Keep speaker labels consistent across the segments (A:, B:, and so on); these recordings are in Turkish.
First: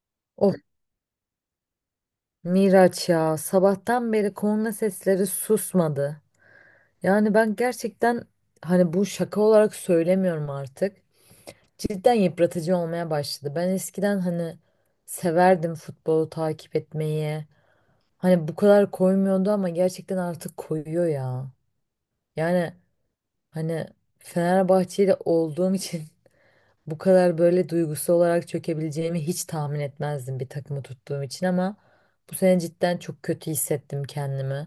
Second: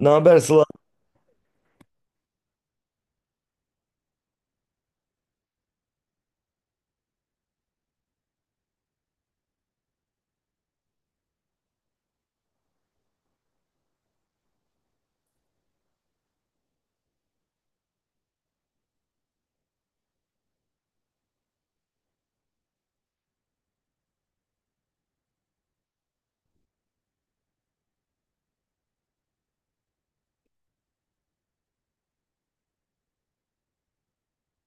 A: Ne haber
B: Of,
A: Sıla?
B: Miraç ya, sabahtan beri korna sesleri susmadı. Yani ben gerçekten bu şaka olarak söylemiyorum artık. Cidden yıpratıcı olmaya başladı. Ben eskiden hani severdim futbolu takip etmeyi. Hani bu kadar koymuyordu ama gerçekten artık koyuyor ya. Yani hani Fenerbahçeli olduğum için bu kadar böyle duygusal olarak çökebileceğimi hiç tahmin etmezdim bir takımı tuttuğum için, ama bu sene cidden çok kötü hissettim kendimi.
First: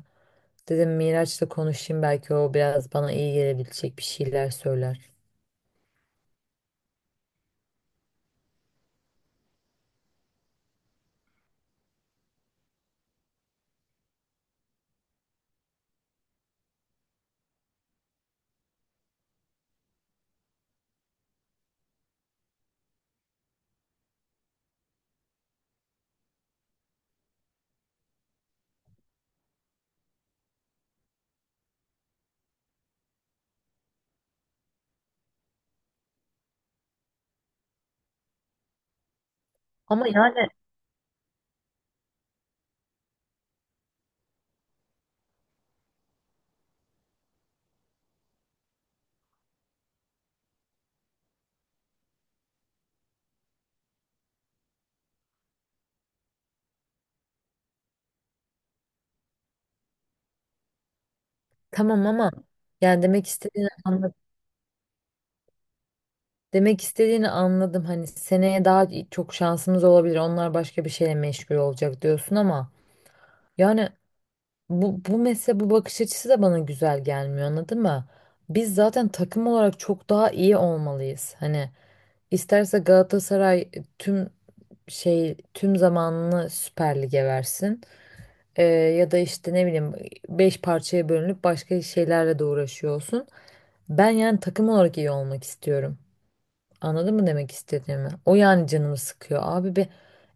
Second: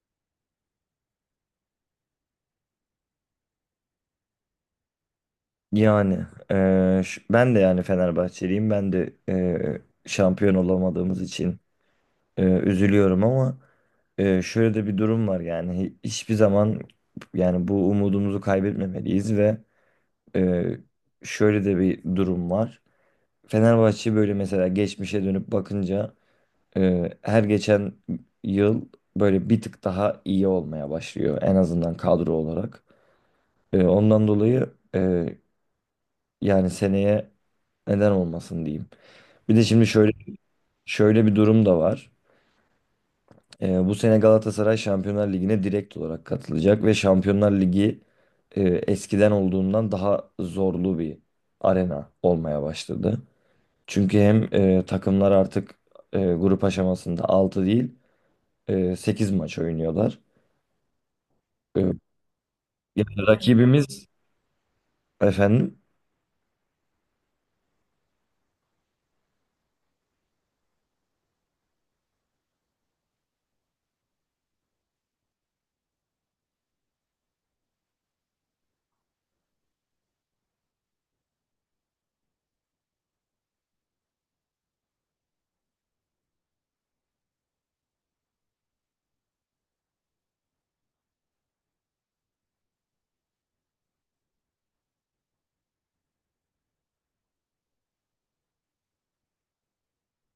B: Dedim Miraç'la konuşayım, belki o biraz bana iyi gelebilecek bir şeyler söyler.
A: Yani ben de yani Fenerbahçeliyim. Ben de şampiyon olamadığımız için üzülüyorum ama şöyle de bir durum var yani. Hiçbir zaman, yani bu umudumuzu kaybetmemeliyiz, ve eee, şöyle de bir durum var. Fenerbahçe böyle mesela geçmişe dönüp bakınca her geçen yıl böyle bir tık daha iyi olmaya başlıyor, en azından kadro olarak. Ondan dolayı. Yani seneye neden olmasın diyeyim. Bir de şimdi
B: Ama
A: şöyle
B: yani,
A: şöyle bir durum da var. Bu sene Galatasaray Şampiyonlar Ligi'ne direkt olarak katılacak ve Şampiyonlar Ligi eskiden olduğundan daha zorlu bir arena olmaya başladı. Çünkü hem takımlar artık grup aşamasında 6 değil 8 maç oynuyorlar. E,
B: tamam, ama yani
A: Yani
B: demek istediğini
A: rakibimiz
B: anladım.
A: efendim,
B: Demek istediğini anladım. Hani seneye daha çok şansımız olabilir, onlar başka bir şeyle meşgul olacak diyorsun, ama yani bu mesela, bu bakış açısı da bana güzel gelmiyor, anladın mı? Biz zaten takım olarak çok daha iyi olmalıyız. Hani isterse Galatasaray tüm tüm zamanını Süper Lig'e versin. Ya da işte ne bileyim, beş parçaya bölünüp başka şeylerle de uğraşıyor olsun. Ben yani takım olarak iyi olmak istiyorum. Anladın mı demek istediğimi? O yani canımı sıkıyor. Abi bir,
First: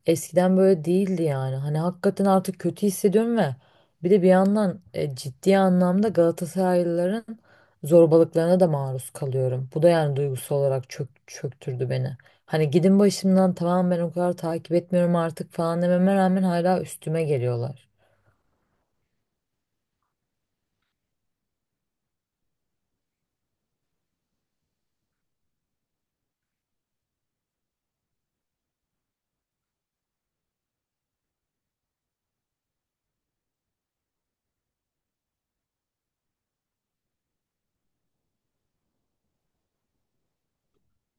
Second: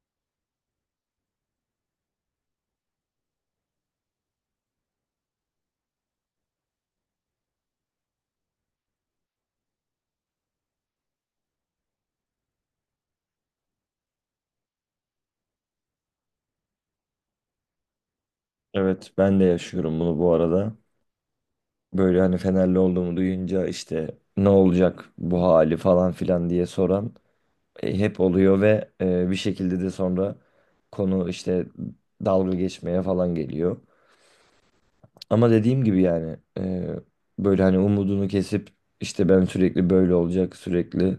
B: eskiden böyle değildi yani. Hani hakikaten artık kötü hissediyorum ve bir de bir yandan ciddi anlamda Galatasaraylıların zorbalıklarına da maruz kalıyorum. Bu da yani duygusal olarak çöktürdü beni. Hani gidin başımdan, tamam, ben o kadar takip etmiyorum artık falan dememe rağmen hala üstüme geliyorlar.
A: evet, ben de yaşıyorum bunu bu arada. Böyle hani Fenerli olduğumu duyunca işte ne olacak bu hali falan filan diye soran hep oluyor ve bir şekilde de sonra konu işte dalga geçmeye falan geliyor. Ama dediğim gibi yani böyle hani umudunu kesip işte ben sürekli böyle olacak, sürekli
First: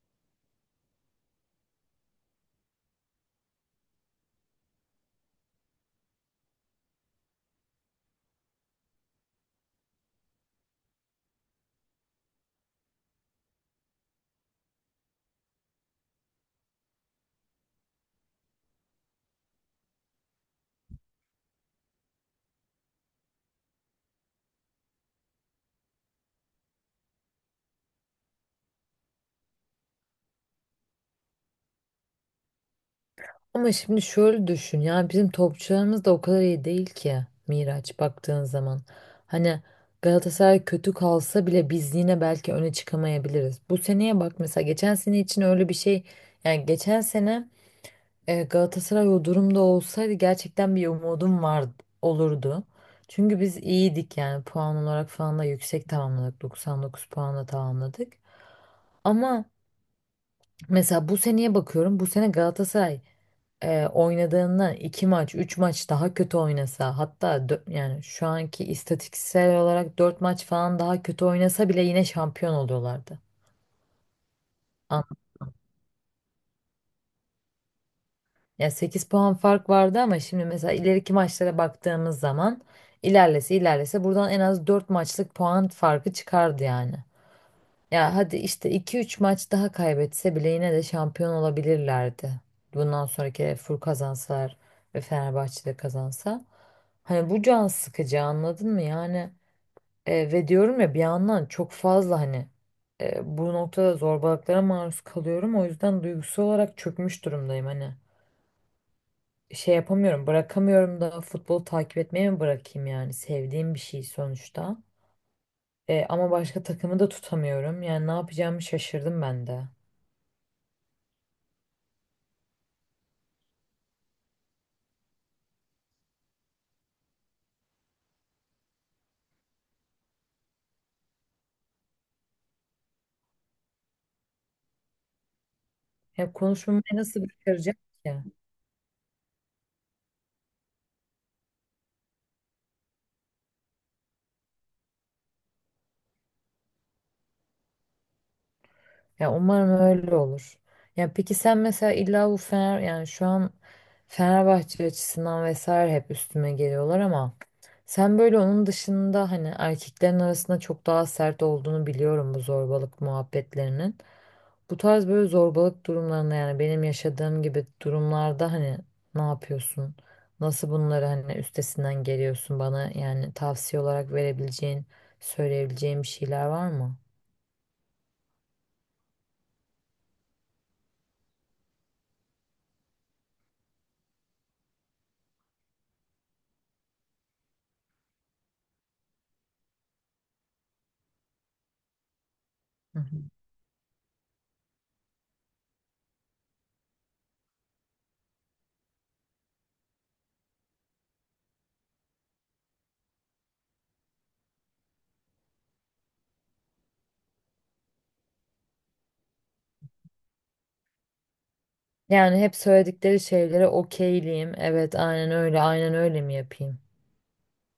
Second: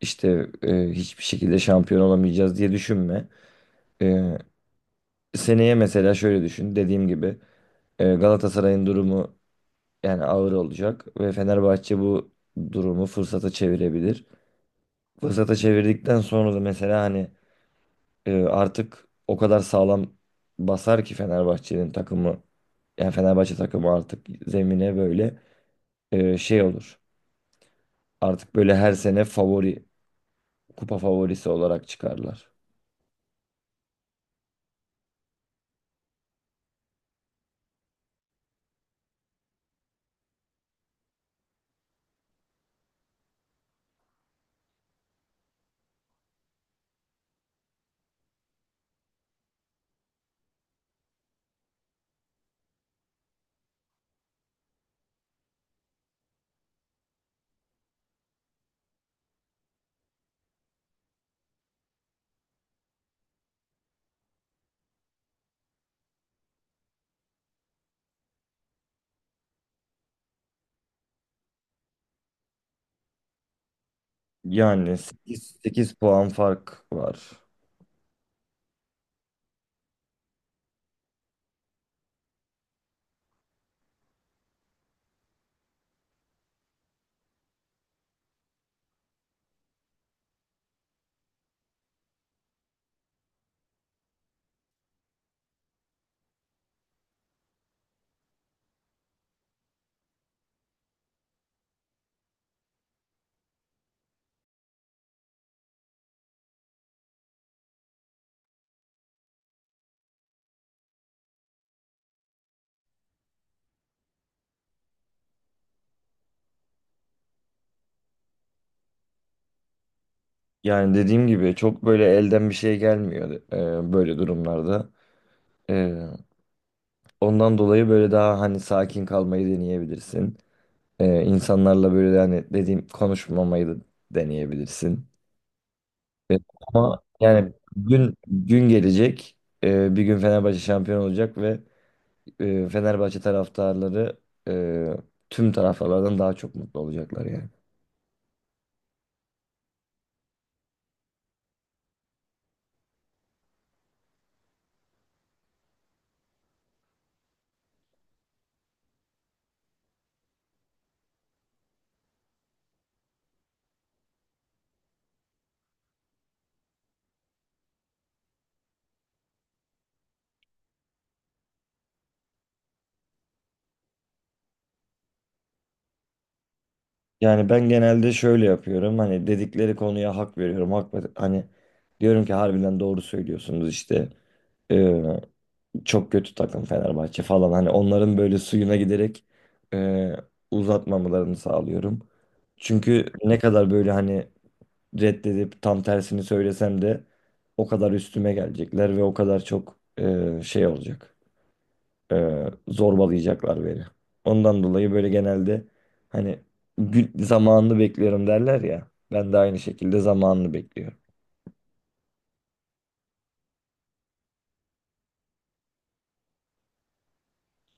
A: işte hiçbir şekilde şampiyon olamayacağız diye düşünme. E, Seneye mesela şöyle düşün, dediğim gibi Galatasaray'ın durumu yani ağır olacak ve Fenerbahçe bu durumu fırsata çevirebilir. Fırsata çevirdikten sonra da mesela hani artık o kadar sağlam basar ki Fenerbahçe'nin takımı, yani Fenerbahçe takımı artık zemine böyle şey olur. Artık böyle her sene favori, kupa favorisi olarak çıkarlar.
B: Ama şimdi şöyle düşün, yani bizim topçularımız da o kadar iyi değil ki Miraç, baktığın zaman. Hani Galatasaray kötü kalsa bile biz yine belki öne çıkamayabiliriz. Bu seneye bak, mesela geçen sene için öyle bir şey, yani geçen sene Galatasaray o durumda olsaydı gerçekten bir umudum var olurdu. Çünkü biz iyiydik yani, puan olarak falan da yüksek tamamladık, 99 puanla tamamladık. Ama mesela bu seneye bakıyorum, bu sene Galatasaray oynadığından iki maç, üç maç daha kötü oynasa, hatta yani şu anki istatistiksel olarak dört maç falan daha kötü oynasa bile yine şampiyon oluyorlardı.
A: Yani
B: An-
A: sekiz puan fark var.
B: Ya, 8 puan fark vardı ama şimdi mesela ileriki maçlara baktığımız zaman ilerlese ilerlese buradan en az 4 maçlık puan farkı çıkardı yani. Ya hadi işte iki üç maç daha kaybetse bile yine de şampiyon olabilirlerdi. Bundan sonraki Fur kazansalar ve Fenerbahçe de kazansa. Hani bu can sıkıcı, anladın mı? Yani ve diyorum ya, bir yandan çok fazla hani bu noktada zorbalıklara maruz kalıyorum. O yüzden duygusal olarak çökmüş durumdayım hani. Şey yapamıyorum, bırakamıyorum da, futbolu takip etmeyi mi bırakayım yani? Sevdiğim bir şey sonuçta. Ama başka takımı da tutamıyorum. Yani ne yapacağımı şaşırdım ben de.
A: Yani dediğim gibi çok böyle elden bir şey gelmiyor böyle durumlarda. E, Ondan dolayı böyle daha hani sakin kalmayı deneyebilirsin. İnsanlarla böyle hani, dediğim, konuşmamayı da deneyebilirsin.
B: Ya
A: Ee,
B: konuşmamı
A: Ama
B: nasıl
A: yani
B: başaracak
A: gün
B: ki?
A: gün gelecek. Bir gün Fenerbahçe şampiyon olacak ve Fenerbahçe taraftarları e, tüm taraftarlardan daha çok mutlu olacaklar yani.
B: Ya umarım öyle olur. Ya peki sen mesela illa bu Fener, yani şu an Fenerbahçe açısından vesaire hep üstüme geliyorlar, ama sen böyle onun dışında, hani erkeklerin arasında çok daha sert olduğunu biliyorum bu zorbalık muhabbetlerinin. Bu tarz böyle zorbalık durumlarında, yani benim yaşadığım gibi durumlarda, hani ne yapıyorsun? Nasıl bunları hani üstesinden geliyorsun? Bana yani tavsiye olarak verebileceğin, söyleyebileceğin bir şeyler var mı?
A: Yani ben genelde şöyle yapıyorum. Hani dedikleri konuya hak veriyorum. Hani diyorum ki harbiden doğru söylüyorsunuz işte, çok kötü takım Fenerbahçe falan. Hani onların böyle suyuna giderek e, uzatmamalarını sağlıyorum.
B: Hı
A: Çünkü
B: hı.
A: ne kadar böyle hani reddedip tam tersini söylesem de o kadar üstüme gelecekler ve o kadar çok şey olacak. Zorbalayacaklar beni. Ondan dolayı böyle genelde hani zamanını bekliyorum derler ya. Ben de aynı şekilde zamanını bekliyorum.
B: Yani hep söyledikleri şeylere okeyliyim. Evet, aynen öyle, aynen öyle mi yapayım?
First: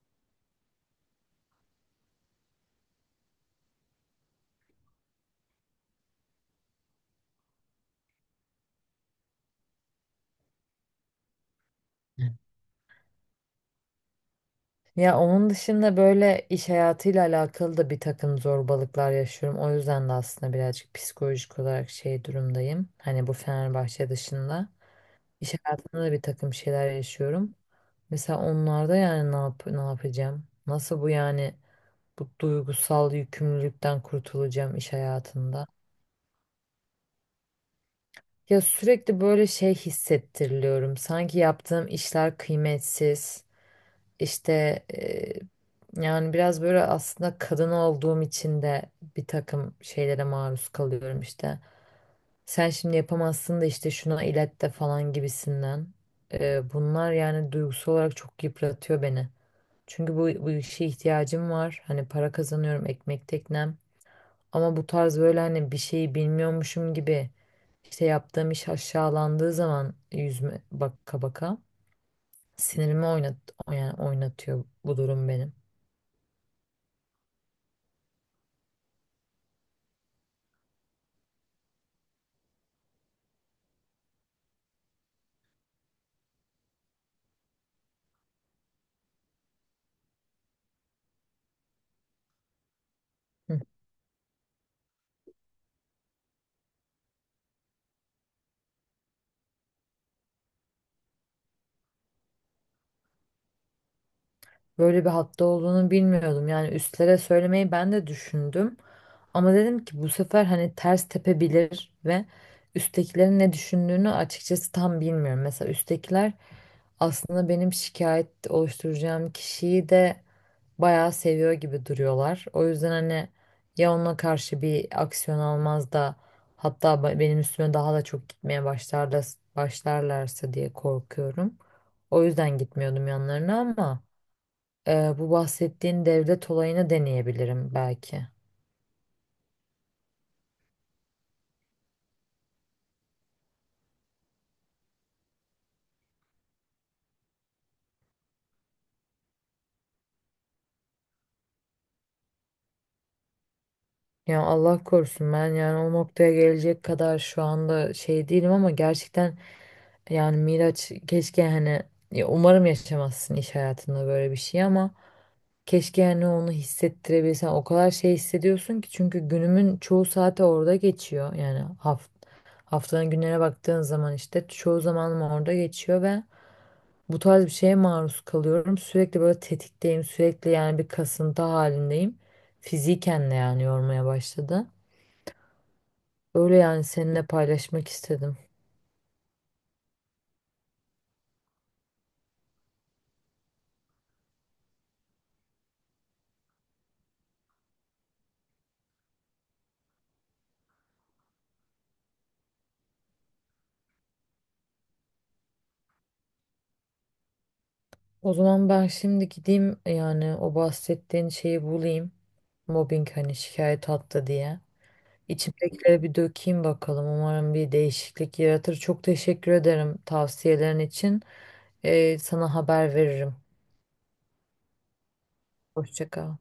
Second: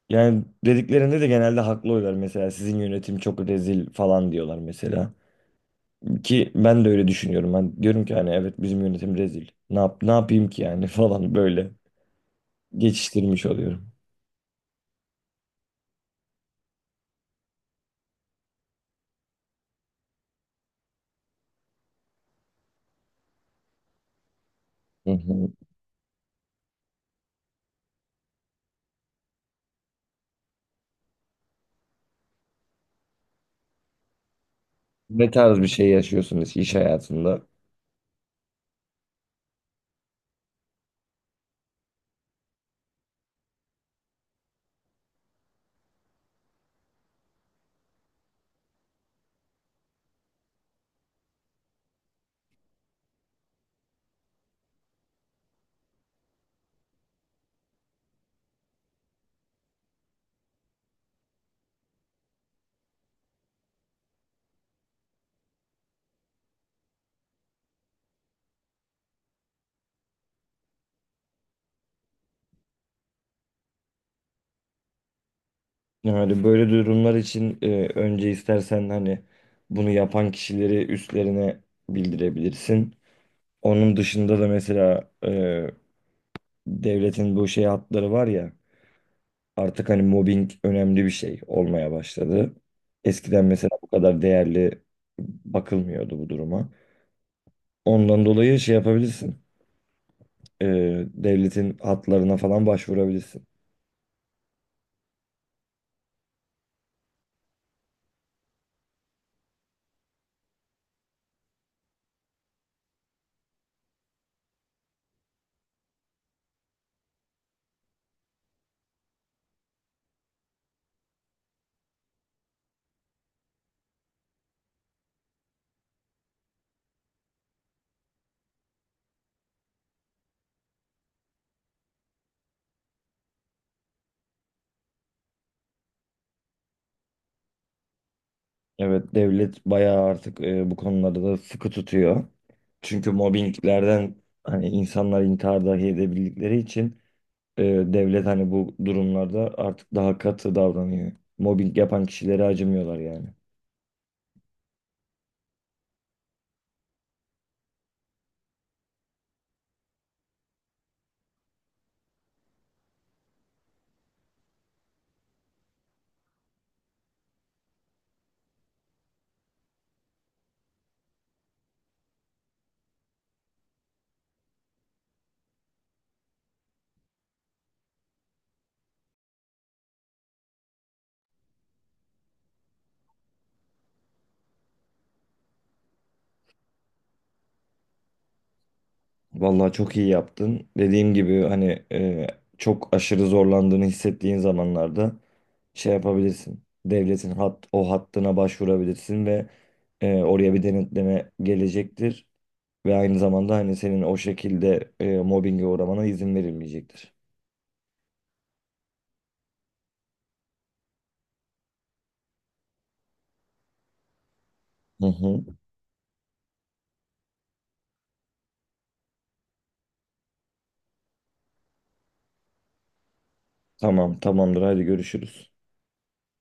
A: Yani dediklerinde de genelde haklı oluyorlar. Mesela sizin yönetim çok rezil falan diyorlar mesela. Ki ben de öyle düşünüyorum. Ben diyorum ki hani evet, bizim yönetim rezil. Ne yapayım ki yani falan, böyle geçiştirmiş oluyorum.
B: Ya onun dışında böyle iş hayatıyla alakalı da bir takım zorbalıklar yaşıyorum. O yüzden de aslında birazcık psikolojik olarak şey durumdayım. Hani bu Fenerbahçe dışında.
A: Hı hı.
B: İş hayatında da bir takım şeyler yaşıyorum. Mesela onlarda yani ne yap, ne yapacağım? Nasıl bu yani bu duygusal yükümlülükten kurtulacağım iş
A: Ne tarz bir
B: hayatında?
A: şey yaşıyorsunuz iş hayatında?
B: Ya sürekli böyle şey hissettiriliyorum. Sanki yaptığım işler kıymetsiz. İşte e, yani biraz böyle aslında kadın olduğum için de bir takım şeylere maruz kalıyorum işte. Sen şimdi yapamazsın da, işte şuna ilet de falan gibisinden. Bunlar yani duygusal olarak çok yıpratıyor beni. Çünkü bu işe ihtiyacım var. Hani para kazanıyorum, ekmek teknem. Ama bu tarz böyle hani bir şeyi bilmiyormuşum gibi, işte yaptığım iş aşağılandığı zaman yüzme baka baka sinirimi oynat yani oynatıyor bu durum benim.
A: Yani böyle durumlar için önce istersen hani bunu yapan kişileri üstlerine bildirebilirsin. Onun dışında da mesela devletin bu şey hatları var ya, artık hani mobbing önemli bir şey olmaya başladı. Eskiden
B: Hı.
A: mesela bu kadar değerli bakılmıyordu bu duruma. Ondan dolayı şey yapabilirsin. Devletin hatlarına falan başvurabilirsin.
B: Böyle bir hatta olduğunu bilmiyordum. Yani üstlere söylemeyi ben de düşündüm. Ama dedim ki bu sefer hani ters tepebilir ve üsttekilerin ne düşündüğünü açıkçası tam bilmiyorum. Mesela üsttekiler aslında benim şikayet oluşturacağım kişiyi de bayağı seviyor gibi duruyorlar. O yüzden hani ya ona karşı bir aksiyon almaz da hatta benim üstüme daha da çok gitmeye başlarlarsa diye korkuyorum. O yüzden gitmiyordum yanlarına, ama bu bahsettiğin devlet olayını deneyebilirim belki.
A: Evet, devlet bayağı artık bu konularda da sıkı tutuyor. Çünkü mobbinglerden hani insanlar intihar dahi edebildikleri için devlet hani bu durumlarda artık daha katı davranıyor. Mobbing yapan kişilere acımıyorlar yani.
B: Ya Allah korusun, ben yani o noktaya gelecek kadar şu anda şey değilim, ama gerçekten yani Miraç keşke hani, ya umarım yaşamazsın iş hayatında böyle bir şey, ama keşke hani onu hissettirebilsen, o kadar şey hissediyorsun ki, çünkü günümün çoğu saati orada geçiyor yani, haftanın günlerine baktığın zaman işte çoğu zamanım orada geçiyor ve bu tarz bir şeye maruz kalıyorum. Sürekli böyle tetikteyim. Sürekli yani bir kasıntı halindeyim. Fiziken de yani yormaya başladı. Öyle, yani seninle paylaşmak istedim.
A: Vallahi çok iyi yaptın. Dediğim gibi hani çok aşırı zorlandığını hissettiğin zamanlarda şey yapabilirsin. Devletin o hattına başvurabilirsin ve oraya bir denetleme gelecektir. Ve aynı zamanda hani senin o şekilde mobbinge uğramana izin verilmeyecektir.
B: O zaman ben şimdi gideyim yani o bahsettiğin şeyi bulayım. Mobbing hani, şikayet attı diye.
A: Hı hı.
B: İçimdekileri bir dökeyim bakalım. Umarım bir değişiklik yaratır. Çok teşekkür ederim tavsiyelerin için. Sana haber veririm.
A: Tamam, tamamdır. Hadi görüşürüz.
B: Hoşça kal.